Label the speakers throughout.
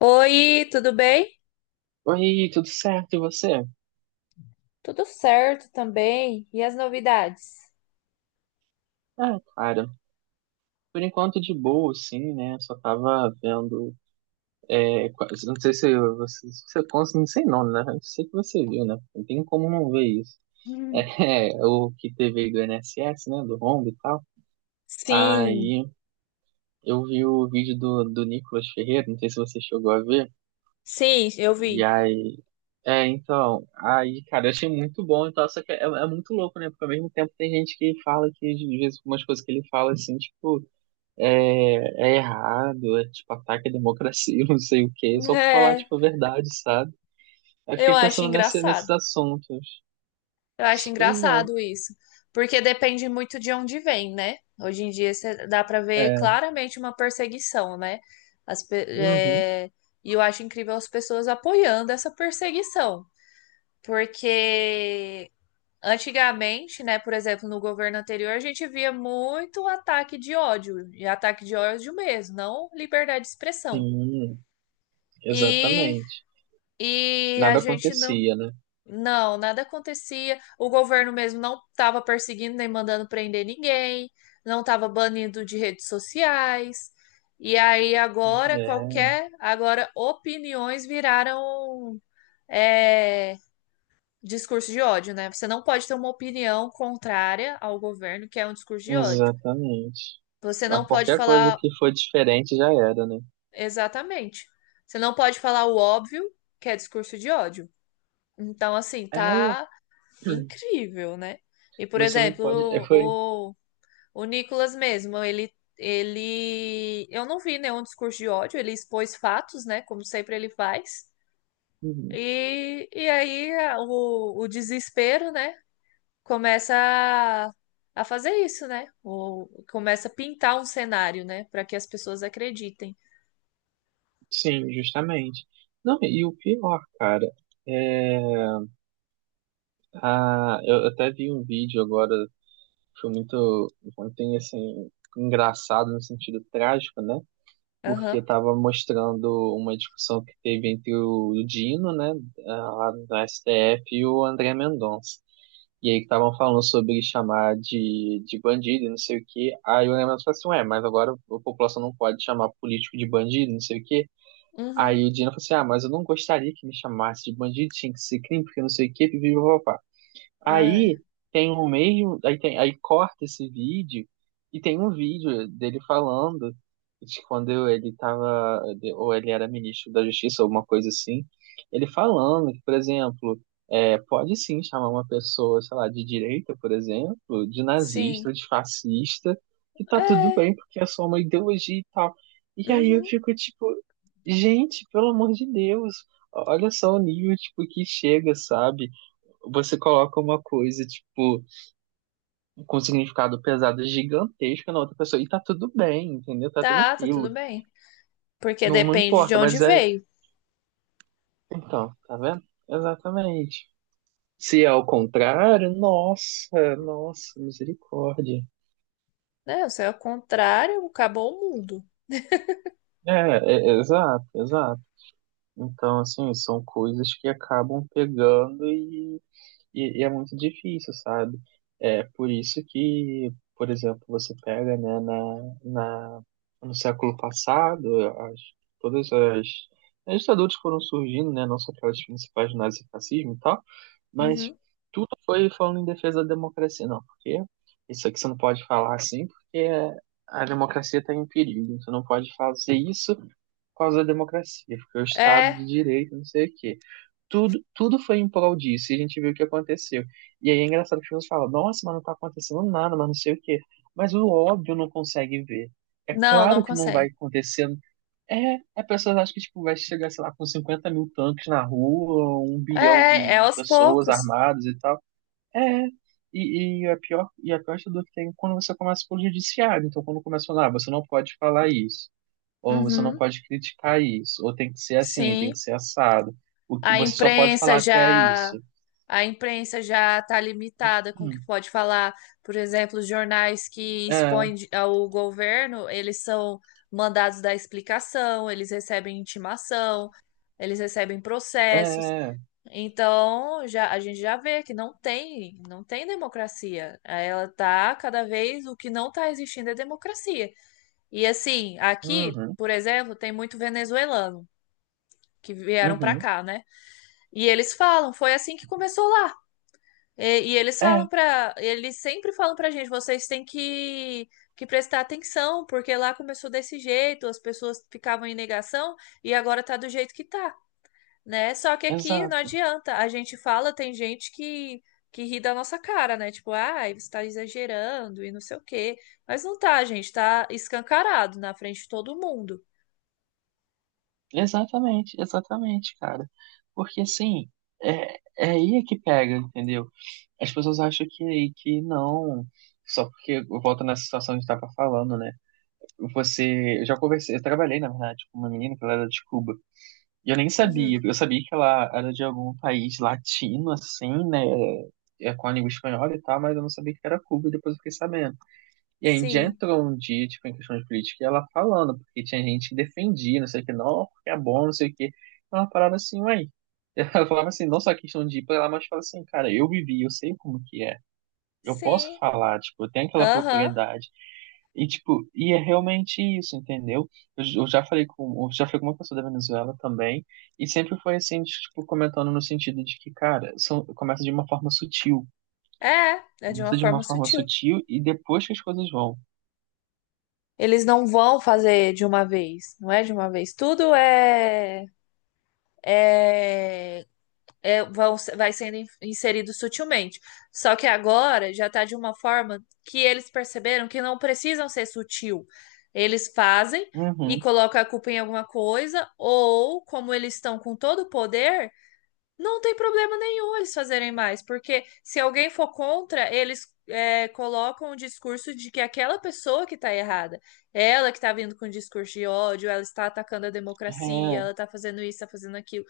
Speaker 1: Oi, tudo bem?
Speaker 2: Oi, tudo certo? E você?
Speaker 1: Tudo certo também. E as novidades?
Speaker 2: Ah, cara, por enquanto de boa, sim, né? Só tava vendo. É, não sei se você, se você cons- não sei não, né? Eu sei que você viu, né? Não tem como não ver isso. É,
Speaker 1: Hum.
Speaker 2: o que teve aí do INSS, né? Do rombo e tal.
Speaker 1: Sim,
Speaker 2: Aí eu vi o vídeo do Nicolas Ferreira, não sei se você chegou a ver.
Speaker 1: sim, eu
Speaker 2: E
Speaker 1: vi.
Speaker 2: aí, então, aí, cara, eu achei muito bom e tal, só que é muito louco, né? Porque ao mesmo tempo tem gente que fala que, às vezes, umas coisas que ele fala, assim, tipo, é errado, é tipo ataque à democracia, não sei o quê, só pra falar
Speaker 1: É,
Speaker 2: tipo a verdade, sabe? Aí
Speaker 1: eu
Speaker 2: fiquei
Speaker 1: acho
Speaker 2: pensando nesses
Speaker 1: engraçado.
Speaker 2: assuntos.
Speaker 1: Eu acho
Speaker 2: Pois é,
Speaker 1: engraçado isso, porque depende muito de onde vem, né? Hoje em dia dá pra ver
Speaker 2: é,
Speaker 1: claramente uma perseguição, né? As pe-
Speaker 2: uhum,
Speaker 1: é, E eu acho incrível as pessoas apoiando essa perseguição, porque antigamente, né, por exemplo, no governo anterior, a gente via muito ataque de ódio, e ataque de ódio mesmo, não liberdade de expressão.
Speaker 2: sim,
Speaker 1: E,
Speaker 2: exatamente.
Speaker 1: e a
Speaker 2: Nada
Speaker 1: gente não,
Speaker 2: acontecia, né?
Speaker 1: não, Nada acontecia. O governo mesmo não estava perseguindo nem mandando prender ninguém, não estava banindo de redes sociais. E aí agora
Speaker 2: É,
Speaker 1: agora opiniões viraram é, discurso de ódio, né? Você não pode ter uma opinião contrária ao governo, que é um discurso de ódio.
Speaker 2: exatamente.
Speaker 1: Você não
Speaker 2: A
Speaker 1: pode
Speaker 2: qualquer coisa
Speaker 1: falar
Speaker 2: que for diferente já era, né?
Speaker 1: exatamente. Você não pode falar o óbvio, que é discurso de ódio. Então, assim,
Speaker 2: É,
Speaker 1: tá incrível, né? E, por
Speaker 2: você não
Speaker 1: exemplo,
Speaker 2: pode.
Speaker 1: o Nicolas mesmo, ele, ele. Eu não vi nenhum discurso de ódio, ele expôs fatos, né? Como sempre ele faz.
Speaker 2: Uhum,
Speaker 1: O desespero, né? Começa a fazer isso, né? Ou começa a pintar um cenário, né? Para que as pessoas acreditem.
Speaker 2: sim, justamente. Não, e o pior, cara, é, eu até vi um vídeo agora. Foi muito, ontem, assim, engraçado no sentido trágico, né? Porque
Speaker 1: Aham.
Speaker 2: estava mostrando uma discussão que teve entre o Dino, né, lá do STF, e o André Mendonça. E aí que estavam falando sobre chamar de bandido e não sei o quê. Aí o André Mendonça falou assim, ué, mas agora a população não pode chamar político de bandido, não sei o quê. Aí
Speaker 1: Uhum.
Speaker 2: o Dino falou assim, ah, mas eu não gostaria que me chamasse de bandido, tinha que ser crime, porque não sei o quê, pipi.
Speaker 1: Ai,
Speaker 2: Aí tem o mesmo, aí tem, aí corta esse vídeo e tem um vídeo dele falando de quando ele tava, ou ele era ministro da Justiça, alguma coisa assim, ele falando que, por exemplo, pode sim chamar uma pessoa, sei lá, de direita, por exemplo, de
Speaker 1: sim.
Speaker 2: nazista, de fascista, que tá tudo
Speaker 1: É.
Speaker 2: bem porque é só uma ideologia e tal. E aí eu
Speaker 1: Uhum.
Speaker 2: fico tipo, gente, pelo amor de Deus, olha só o nível tipo que chega, sabe? Você coloca uma coisa, tipo, com um significado pesado gigantesco na outra pessoa. E tá tudo bem, entendeu? Tá
Speaker 1: Tá, tudo
Speaker 2: tranquilo.
Speaker 1: bem. Porque
Speaker 2: Não, não
Speaker 1: depende de
Speaker 2: importa,
Speaker 1: onde
Speaker 2: mas é.
Speaker 1: veio,
Speaker 2: Então, tá vendo? Exatamente. Se é ao contrário, nossa, nossa, misericórdia.
Speaker 1: né? Se é o contrário, acabou o mundo.
Speaker 2: É, é, é, exato, exato. Então, assim, são coisas que acabam pegando, e é muito difícil, sabe? É por isso que, por exemplo, você pega, né, no século passado, as, todas as ditaduras que foram surgindo, né, não só aquelas principais do nazifascismo e tal, mas
Speaker 1: Uhum.
Speaker 2: tudo foi falando em defesa da democracia. Não, porque isso aqui você não pode falar assim, porque a democracia está em perigo. Você não pode fazer isso por causa da democracia, porque é o Estado
Speaker 1: É.
Speaker 2: de Direito, não sei o quê. Tudo foi em prol disso, e a gente viu o que aconteceu. E aí é engraçado que as pessoas falam, nossa, mas não tá acontecendo nada, mas não sei o quê. Mas o óbvio não consegue ver. É
Speaker 1: Não, não
Speaker 2: claro que não vai
Speaker 1: consegue.
Speaker 2: acontecer. É, a pessoa acha que tipo, vai chegar, sei lá, com 50 mil tanques na rua, 1 bilhão
Speaker 1: É,
Speaker 2: de,
Speaker 1: é
Speaker 2: de
Speaker 1: aos
Speaker 2: pessoas
Speaker 1: poucos.
Speaker 2: armadas e tal. É, a pior dor que tem é quando você começa pelo judiciário. Então, quando começa a falar, você não pode falar isso ou você não
Speaker 1: Uhum.
Speaker 2: pode criticar isso, ou tem que ser assim, tem que
Speaker 1: Sim.
Speaker 2: ser assado. O que
Speaker 1: A
Speaker 2: você só pode falar
Speaker 1: imprensa
Speaker 2: até
Speaker 1: já
Speaker 2: isso.
Speaker 1: A imprensa já está limitada com o que
Speaker 2: Hum,
Speaker 1: pode falar. Por exemplo, os jornais que
Speaker 2: é,
Speaker 1: ao governo, eles são mandados dar explicação, eles recebem intimação, eles recebem processos.
Speaker 2: é,
Speaker 1: Então, já a gente já vê que não tem democracia. Ela tá cada vez o que não está existindo é democracia. E assim, aqui,
Speaker 2: uhum,
Speaker 1: por exemplo, tem muito venezuelano que vieram para
Speaker 2: uhum,
Speaker 1: cá, né? E eles falam, foi assim que começou lá.
Speaker 2: é,
Speaker 1: Eles sempre falam pra gente, vocês têm que prestar atenção, porque lá começou desse jeito, as pessoas ficavam em negação e agora tá do jeito que tá, né? Só que aqui não
Speaker 2: exato.
Speaker 1: adianta, a gente fala, tem gente que ri da nossa cara, né? Tipo, ai, você tá exagerando e não sei o quê. Mas não tá, gente, tá escancarado na frente de todo mundo.
Speaker 2: Exatamente, exatamente, cara. Porque assim, é aí é que pega, entendeu? As pessoas acham que não. Só porque volta nessa situação que a gente tava falando, né? Eu trabalhei, na verdade, com uma menina que ela era de Cuba. E eu nem
Speaker 1: Uhum.
Speaker 2: sabia, eu sabia que ela era de algum país latino, assim, né? Com a língua espanhola e tal, mas eu não sabia que era Cuba, e depois eu fiquei sabendo. E a Índia
Speaker 1: Sim,
Speaker 2: entrou um dia, tipo, em questão de política, e ela falando, porque tinha gente que defendia, não sei o que, não, porque é bom, não sei o que. Ela parava assim, uai. Ela falava assim, não só a questão de ir pra lá, mas fala assim, cara, eu vivi, eu sei como que é. Eu posso
Speaker 1: sim,
Speaker 2: falar, tipo, eu tenho aquela
Speaker 1: aham.
Speaker 2: propriedade. E, tipo, e é realmente isso, entendeu? Eu já falei com uma pessoa da Venezuela também, e sempre foi assim, de, tipo, comentando no sentido de que, cara, começa de uma forma sutil.
Speaker 1: É, é de uma
Speaker 2: Começa de uma
Speaker 1: forma
Speaker 2: forma
Speaker 1: sutil.
Speaker 2: sutil e depois que as coisas vão.
Speaker 1: Eles não vão fazer de uma vez, não é de uma vez. Tudo é, vai sendo inserido sutilmente. Só que agora já está de uma forma que eles perceberam que não precisam ser sutil. Eles fazem e
Speaker 2: Uhum,
Speaker 1: colocam a culpa em alguma coisa, ou como eles estão com todo o poder. Não tem problema nenhum eles fazerem mais, porque se alguém for contra, eles colocam o discurso de que aquela pessoa que tá errada, ela que tá vindo com discurso de ódio, ela está atacando a democracia,
Speaker 2: é,
Speaker 1: ela tá fazendo isso, tá fazendo aquilo.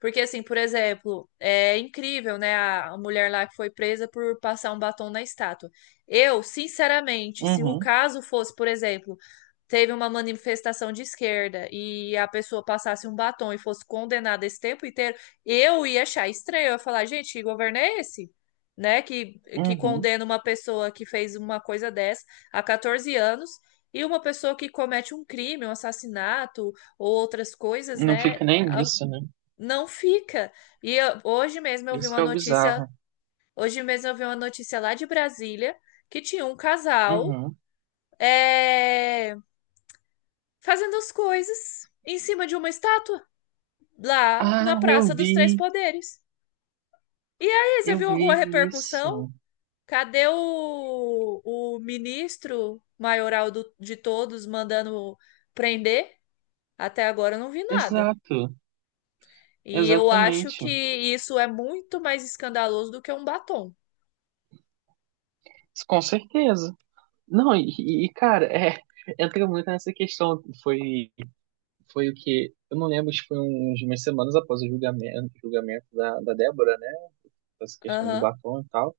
Speaker 1: Porque, assim, por exemplo, é incrível, né, a mulher lá que foi presa por passar um batom na estátua. Eu, sinceramente, se o
Speaker 2: uhum,
Speaker 1: caso fosse, por exemplo, teve uma manifestação de esquerda e a pessoa passasse um batom e fosse condenada esse tempo inteiro. Eu ia achar estranho, eu ia falar, gente, que governo é esse? Né? Que
Speaker 2: uhum.
Speaker 1: condena uma pessoa que fez uma coisa dessa a 14 anos e uma pessoa que comete um crime, um assassinato ou outras coisas,
Speaker 2: Não
Speaker 1: né?
Speaker 2: fica nem
Speaker 1: a-
Speaker 2: nisso, né?
Speaker 1: Não fica. Hoje mesmo eu vi
Speaker 2: Isso que
Speaker 1: uma
Speaker 2: é o
Speaker 1: notícia,
Speaker 2: bizarro.
Speaker 1: hoje mesmo eu vi uma notícia lá de Brasília que tinha um casal
Speaker 2: Uhum.
Speaker 1: é, fazendo as coisas em cima de uma estátua lá
Speaker 2: Ah,
Speaker 1: na
Speaker 2: eu
Speaker 1: Praça dos Três
Speaker 2: vi,
Speaker 1: Poderes. E aí, você
Speaker 2: eu
Speaker 1: viu alguma
Speaker 2: vi
Speaker 1: repercussão?
Speaker 2: isso.
Speaker 1: Cadê o ministro maioral de todos mandando prender? Até agora eu não vi nada.
Speaker 2: Exato,
Speaker 1: E eu acho que
Speaker 2: exatamente.
Speaker 1: isso é muito mais escandaloso do que um batom.
Speaker 2: Com certeza. Não, cara, entra muito nessa questão. Foi o que. Eu não lembro se foi uns umas semanas após o julgamento da Débora, né? Essa questão do
Speaker 1: Aham,
Speaker 2: batom e tal.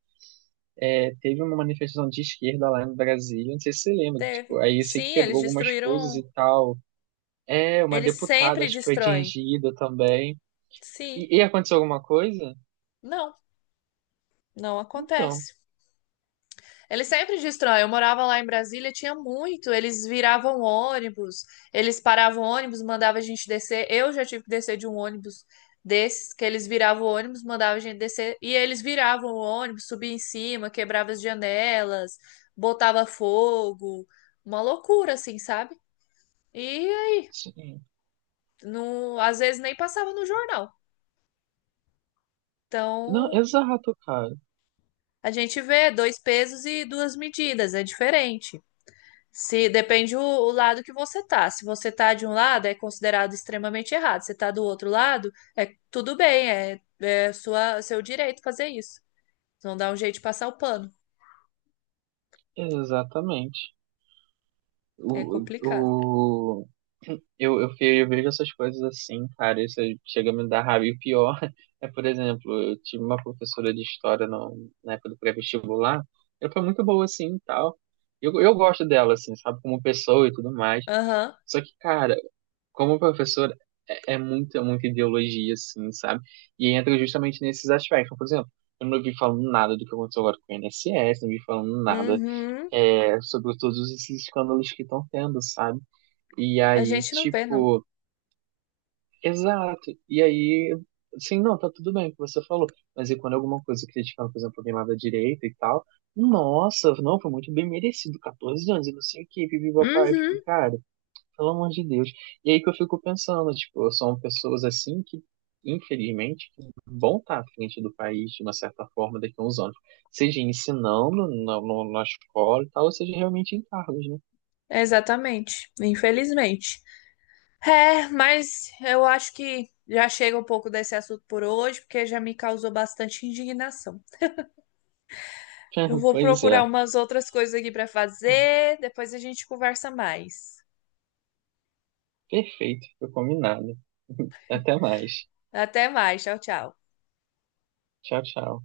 Speaker 2: É, teve uma manifestação de esquerda lá em Brasília, não sei se você lembra, que, tipo,
Speaker 1: teve.
Speaker 2: aí eu sei que
Speaker 1: Sim,
Speaker 2: quebrou
Speaker 1: eles
Speaker 2: algumas coisas e
Speaker 1: destruíram.
Speaker 2: tal. É, uma
Speaker 1: Eles
Speaker 2: deputada,
Speaker 1: sempre
Speaker 2: acho que foi
Speaker 1: destroem.
Speaker 2: atingida também.
Speaker 1: Sim,
Speaker 2: E aconteceu alguma coisa?
Speaker 1: não, não
Speaker 2: Então,
Speaker 1: acontece. Eles sempre destroem. Eu morava lá em Brasília, tinha muito. Eles viravam ônibus, eles paravam ônibus, mandavam a gente descer. Eu já tive que descer de um ônibus desses, que eles viravam o ônibus, mandavam a gente descer. E eles viravam o ônibus, subia em cima, quebrava as janelas, botava fogo. Uma loucura, assim, sabe? E aí,
Speaker 2: sim.
Speaker 1: não, às vezes nem passava no jornal.
Speaker 2: Não,
Speaker 1: Então,
Speaker 2: exato, cara.
Speaker 1: a gente vê dois pesos e duas medidas, é diferente. Se depende o lado que você tá. Se você tá de um lado, é considerado extremamente errado. Se tá do outro lado, é tudo bem, é, é seu direito fazer isso. Não dá um jeito de passar o pano.
Speaker 2: Exatamente.
Speaker 1: É complicado.
Speaker 2: O, eu, fe- eu vejo essas coisas assim, cara, isso chega a me dar raiva. E o pior é, por exemplo, eu tive uma professora de história no, na época do pré-vestibular, ela foi muito boa assim e tal. Eu gosto dela, assim, sabe, como pessoa e tudo mais.
Speaker 1: Aham.
Speaker 2: Só que, cara, como professora, é muita, muita ideologia, assim, sabe? E entra justamente nesses aspectos. Por exemplo, eu não vi falando nada do que aconteceu agora com o INSS, não vi falando nada
Speaker 1: Uhum.
Speaker 2: sobre todos esses escândalos que estão tendo, sabe? E
Speaker 1: A
Speaker 2: aí,
Speaker 1: gente não vê, não.
Speaker 2: tipo. Exato. E aí, assim, não, tá tudo bem o que você falou. Mas e quando alguma coisa criticaram, por exemplo, alguém lá da direita e tal? Nossa, não, foi muito bem merecido, 14 anos e não sei o que, vive a pai. Eu
Speaker 1: Uhum.
Speaker 2: fico, cara, pelo amor de Deus. E aí que eu fico pensando, tipo, são pessoas assim que, infelizmente, que vão estar à frente do país, de uma certa forma, daqui a uns anos. Seja ensinando na, no- na escola e tal, ou seja realmente em cargos, né?
Speaker 1: Exatamente. Infelizmente. É, mas eu acho que já chega um pouco desse assunto por hoje, porque já me causou bastante indignação. Eu vou
Speaker 2: Pois é,
Speaker 1: procurar umas outras coisas aqui para fazer, depois a gente conversa mais.
Speaker 2: perfeito, foi combinado. Até mais.
Speaker 1: Até mais, tchau, tchau.
Speaker 2: Tchau, tchau.